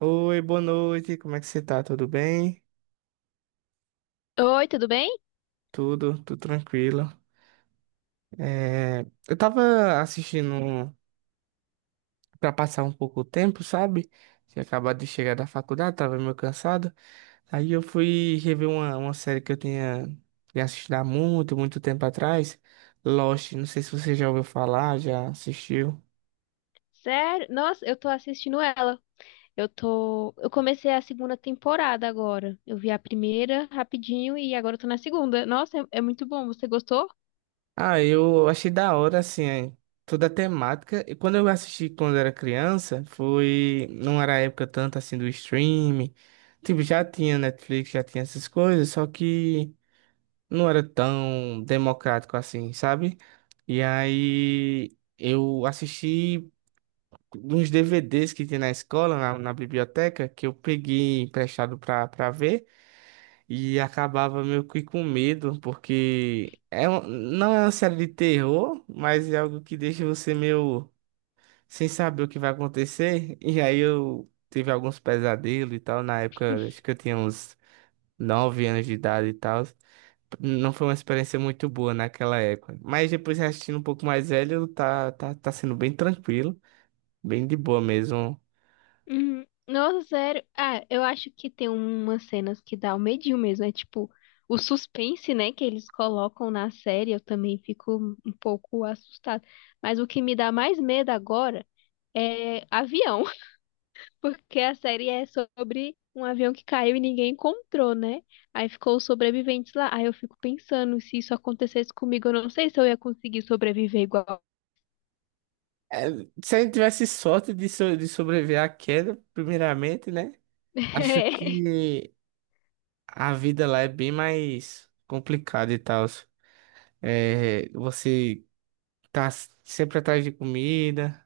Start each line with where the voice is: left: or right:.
right: Oi, boa noite, como é que você tá? Tudo bem?
left: Oi, tudo bem?
right: Tudo tranquilo. É, eu tava assistindo pra passar um pouco o tempo, sabe? Tinha acabado de chegar da faculdade, tava meio cansado. Aí eu fui rever uma série que eu tinha assistido há muito, muito tempo atrás, Lost. Não sei se você já ouviu falar, já assistiu.
left: Sério? Nossa, eu tô assistindo ela. Eu comecei a segunda temporada agora. Eu vi a primeira rapidinho e agora eu tô na segunda. Nossa, é muito bom. Você gostou?
right: Ah, eu achei da hora, assim, é, toda a temática. E quando eu assisti quando era criança, foi. Não era a época tanto assim do streaming. Tipo, já tinha Netflix, já tinha essas coisas, só que não era tão democrático assim, sabe? E aí eu assisti uns DVDs que tinha na escola, na biblioteca, que eu peguei emprestado pra ver. E acabava meio que com medo, porque não é uma série de terror, mas é algo que deixa você meio sem saber o que vai acontecer. E aí eu tive alguns pesadelos e tal. Na época, acho que eu tinha uns 9 anos de idade e tal. Não foi uma experiência muito boa naquela época. Mas depois assistindo um pouco mais velho, tá sendo bem tranquilo, bem de boa mesmo.
left: Uhum. Nossa, sério. Ah, eu acho que tem umas cenas que dá o medinho mesmo. É tipo o suspense, né, que eles colocam na série. Eu também fico um pouco assustada. Mas o que me dá mais medo agora é avião. Porque a série é sobre um avião que caiu e ninguém encontrou, né? Aí ficou os sobreviventes lá. Aí eu fico pensando, se isso acontecesse comigo, eu não sei se eu ia conseguir sobreviver igual.
right: É, se a gente tivesse sorte de, de sobreviver à queda, primeiramente, né? Acho que a vida lá é bem mais complicada e tal. É, você tá sempre atrás de comida.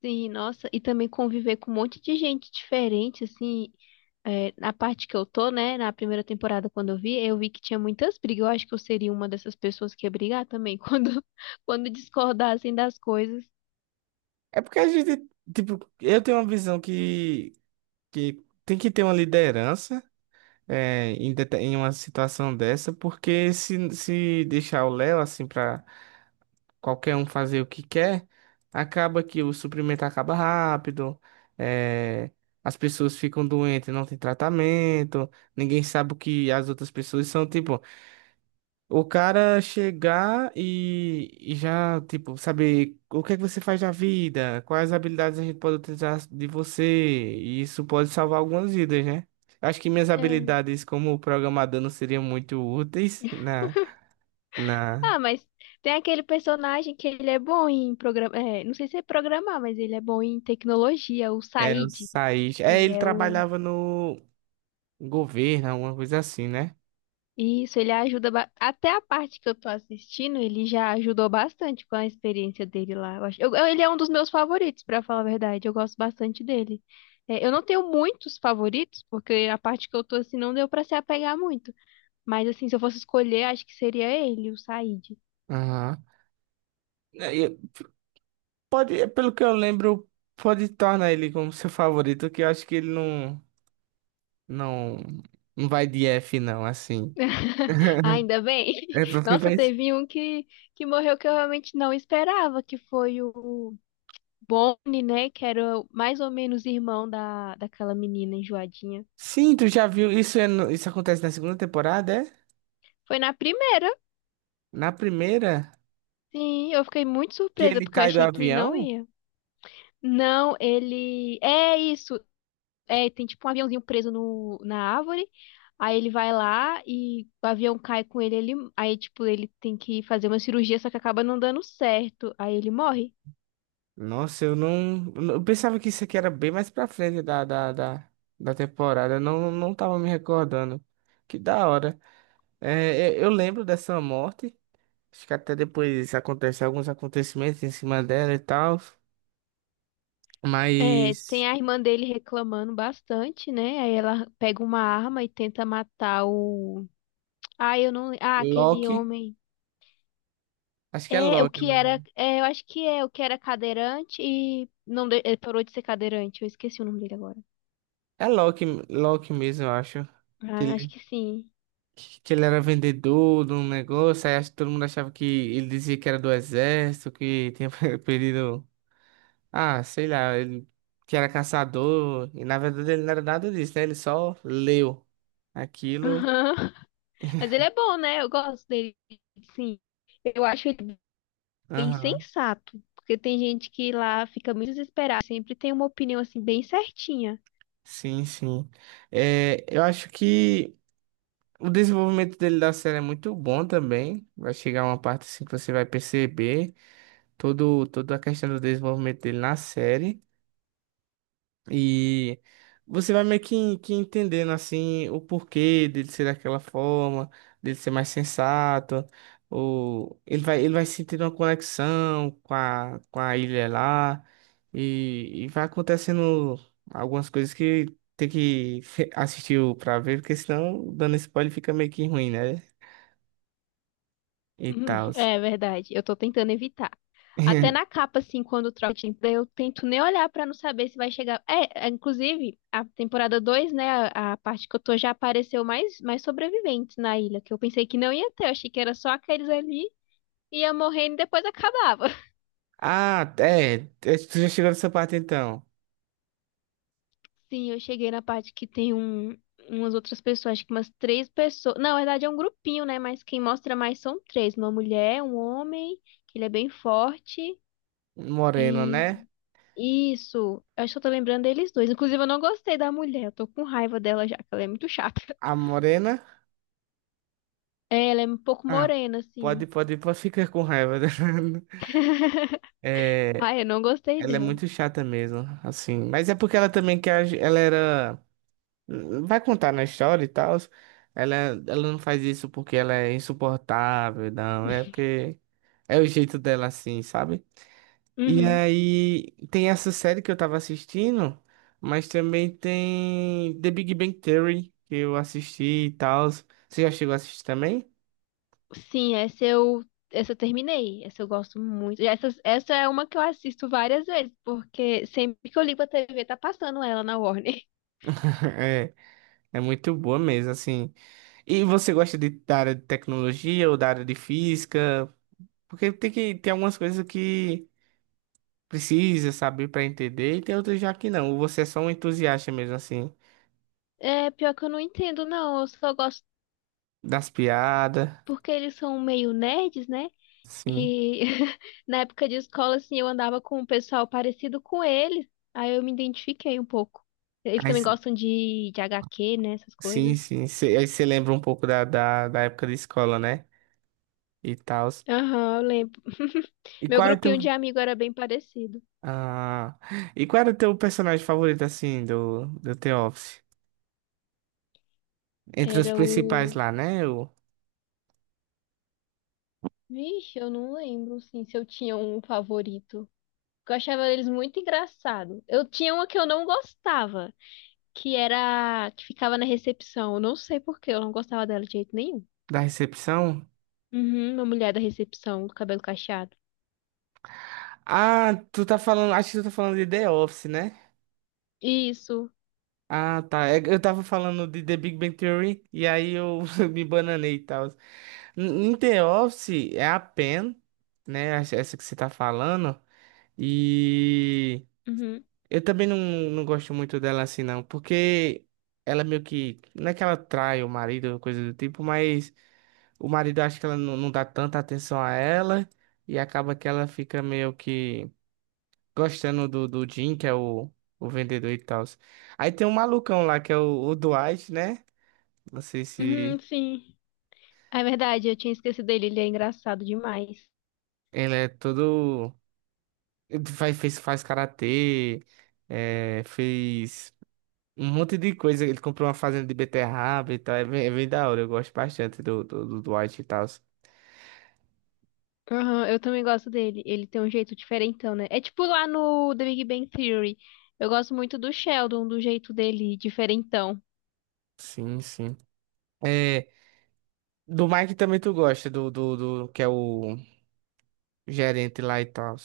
left: Sim, nossa, e também conviver com um monte de gente diferente, assim, na parte que eu tô, né, na primeira temporada quando eu vi que tinha muitas brigas, eu acho que eu seria uma dessas pessoas que ia brigar também, quando discordassem das coisas.
right: É porque a gente, tipo, eu tenho uma visão que tem que ter uma liderança em uma situação dessa, porque se deixar o Léo assim pra qualquer um fazer o que quer, acaba que o suprimento acaba rápido, é, as pessoas ficam doentes, não tem tratamento, ninguém sabe o que as outras pessoas são, tipo. O cara chegar e já, tipo, saber o que é que você faz da vida, quais habilidades a gente pode utilizar de você, e isso pode salvar algumas vidas, né? Acho que minhas
left: É.
right: habilidades como programador não seriam muito úteis na, na,
left: Ah, mas tem aquele personagem que ele é bom em programar. Não sei se é programar, mas ele é bom em tecnologia, o
right: é, eu
left: Said.
right: saí.
left: Que
right: É,
left: ele
right: ele
left: é o.
right: trabalhava no governo, alguma coisa assim, né?
left: Isso, ele ajuda. Ba- Até a parte que eu tô assistindo, ele já ajudou bastante com a experiência dele lá. Eu acho... ele é um dos meus favoritos, pra falar a verdade. Eu gosto bastante dele. É, eu não tenho muitos favoritos, porque a parte que eu tô assim não deu pra se apegar muito. Mas assim, se eu fosse escolher, acho que seria ele, o Said.
right: Aham. É, e pode, pelo que eu lembro, pode tornar ele como seu favorito, que eu acho que ele não, não vai de F, não, assim.
left: Ainda bem.
right: É porque
left: Nossa,
right: faz.
left: que morreu que eu realmente não esperava, que foi o Bonnie, né? Que era o- mais ou menos irmão da, daquela menina enjoadinha.
right: Sim, tu já viu? Isso, isso acontece na segunda temporada, é?
left: Foi na primeira.
right: Na primeira,
left: Sim, eu fiquei muito
right: que
left: surpresa,
right: ele
left: porque eu
right: cai do
left: achei que não
right: avião?
left: ia. Não, ele. É isso. É, tem tipo um aviãozinho preso no, na árvore. Aí ele vai lá e o avião cai com ele, ele. Aí, tipo, ele tem que fazer uma cirurgia, só que acaba não dando certo. Aí ele morre.
right: Nossa, eu não. Eu pensava que isso aqui era bem mais pra frente da temporada. Eu não tava me recordando. Que da hora. É, eu lembro dessa morte. Acho que até depois acontece alguns acontecimentos em cima dela e tal.
left: É,
right: Mas.
left: tem a irmã dele reclamando bastante, né? Aí ela pega uma arma e tenta matar o. Ah, eu não. Ah, aquele
right: Loki.
left: homem.
right: Acho que é
left: É, o
right: Loki. O
left: que era. É, eu acho que é o que era cadeirante e. Não, de- ele parou de ser cadeirante. Eu esqueci o nome dele agora.
right: é Loki, Loki mesmo, eu acho.
left: Ah, acho que sim.
right: Que ele era vendedor de um negócio, aí acho que todo mundo achava que ele dizia que era do exército, que tinha perdido, ah, sei lá, ele que era caçador, e na verdade ele não era nada disso, né? Ele só leu aquilo.
left: Aham. Mas ele é bom, né? Eu gosto dele, sim. Eu acho ele bem
right: Aham.
left: sensato. Porque tem gente que lá fica muito desesperada. Sempre tem uma opinião assim, bem certinha.
right: Sim, sim. É, eu acho que o desenvolvimento dele da série é muito bom também. Vai chegar uma parte assim que você vai perceber todo, toda a questão do desenvolvimento dele na série. E você vai meio que entendendo assim o porquê dele ser daquela forma, dele ser mais sensato, ou ele vai sentindo uma conexão com a ilha lá, e vai acontecendo algumas coisas que tem que assistir pra ver, porque senão dando spoiler fica meio que ruim, né? E
left: Uhum,
right: tal.
left: é verdade, eu tô tentando evitar. Até na capa, assim, quando troca de emprego, eu tento nem olhar pra não saber se vai chegar. Inclusive, a temporada 2, né, a parte que eu tô já apareceu mais, mais sobreviventes na ilha, que eu pensei que não ia ter, eu achei que era só aqueles ali, ia morrendo e depois acabava.
right: Ah, é, é, tu já chegou nessa parte então.
left: Sim, eu cheguei na parte que tem um, umas outras pessoas, acho que umas três pessoas. Não, na verdade, é um grupinho, né, mas quem mostra mais são três: uma mulher, um homem, que ele é bem forte.
right: Morena, né?
left: Isso, eu só tô lembrando deles dois. Inclusive, eu não gostei da mulher, eu tô com raiva dela já, que ela é muito chata.
right: A Morena.
left: É, ela é um pouco
right: Ah,
left: morena,
right: pode,
left: assim.
right: pode, pode ficar com raiva dela. É,
left: Ai, eu não gostei
right: ela é
left: dela.
right: muito chata mesmo, assim. Mas é porque ela também quer, ela era, vai contar na história e tal. Ela, ela não faz isso porque ela é insuportável, não. É porque é o jeito dela, assim, sabe? E
left: Uhum.
right: aí tem essa série que eu tava assistindo, mas também tem The Big Bang Theory que eu assisti e tal. Você já chegou a assistir também?
left: Sim, essa eu terminei. Essa eu gosto muito. Essa é uma que eu assisto várias vezes, porque sempre que eu ligo a TV tá passando ela na Warner.
right: É, é muito boa mesmo, assim. E você gosta de, da área de tecnologia ou da área de física? Porque tem que tem algumas coisas que precisa saber para entender e tem outras já que não. Ou você é só um entusiasta mesmo assim
left: É, pior que eu não entendo, não. Eu só gosto
right: das piadas,
left: porque eles são meio nerds, né?
right: sim.
left: E na época de escola, assim, eu andava com um pessoal parecido com eles. Aí eu me identifiquei um pouco. Eles
right: Aí,
left: também gostam de HQ, né? Essas
right: sim,
left: coisas.
right: sim. Aí você lembra um pouco da época de escola, né? E tal.
left: Aham, eu lembro.
right: E
left: Meu
right: qual é teu
left: grupinho de amigo era bem parecido.
right: ah, e qual era o teu personagem favorito assim do The Office? Entre os
left: Era
right: principais
left: o.
right: lá, né? O
left: Vixe, eu não lembro, assim, se eu tinha um favorito. Eu achava eles muito engraçados. Eu tinha uma que eu não gostava, que era. Que ficava na recepção. Eu não sei por quê, eu não gostava dela de jeito nenhum.
right: da recepção.
left: Uhum, uma mulher da recepção, com cabelo cacheado.
right: Ah, tu tá falando, acho que tu tá falando de The Office, né?
left: Isso.
right: Ah, tá. É que eu tava falando de The Big Bang Theory e aí eu me bananei e tal. Em The Office é a Pen, né? Essa que você tá falando. E
left: Uhum.
right: eu também não gosto muito dela assim, não. Porque ela meio que. Não é que ela trai o marido, coisa do tipo, mas o marido acha que ela não dá tanta atenção a ela. E acaba que ela fica meio que gostando do Jim, que é o vendedor e tal. Aí tem um malucão lá, que é o Dwight, né? Não sei
left: Uhum,
right: se
left: sim. É verdade, eu tinha esquecido dele, ele é engraçado demais.
right: ele é todo. Ele faz karatê, é, fez um monte de coisa. Ele comprou uma fazenda de beterraba e tal. É bem da hora, eu gosto bastante do Dwight e tal.
left: Aham, eu também gosto dele. Ele tem um jeito diferentão, né? É tipo lá no The Big Bang Theory. Eu gosto muito do Sheldon, do jeito dele, diferentão.
right: Sim, sim. É, do Mike também tu gosta, do que é o gerente lá e tal.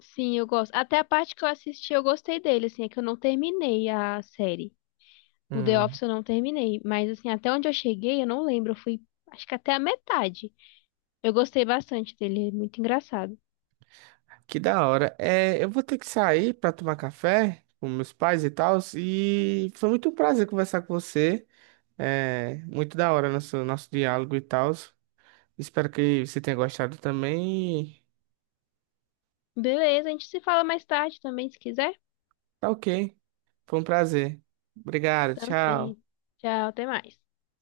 left: Sim, eu gosto. Até a parte que eu assisti, eu gostei dele, assim, é que eu não terminei a série. O The Office eu não terminei, mas assim, até onde eu cheguei, eu não lembro, eu fui, acho que até a metade. Eu gostei bastante dele, é muito engraçado.
right: Que da hora. É, eu vou ter que sair para tomar café com meus pais e tal. E foi muito um prazer conversar com você. É, muito da hora nosso diálogo e tal. Espero que você tenha gostado também.
left: Beleza, a gente se fala mais tarde também, se quiser.
right: Tá ok. Foi um prazer. Obrigado, tchau.
left: Também. Tchau, até mais.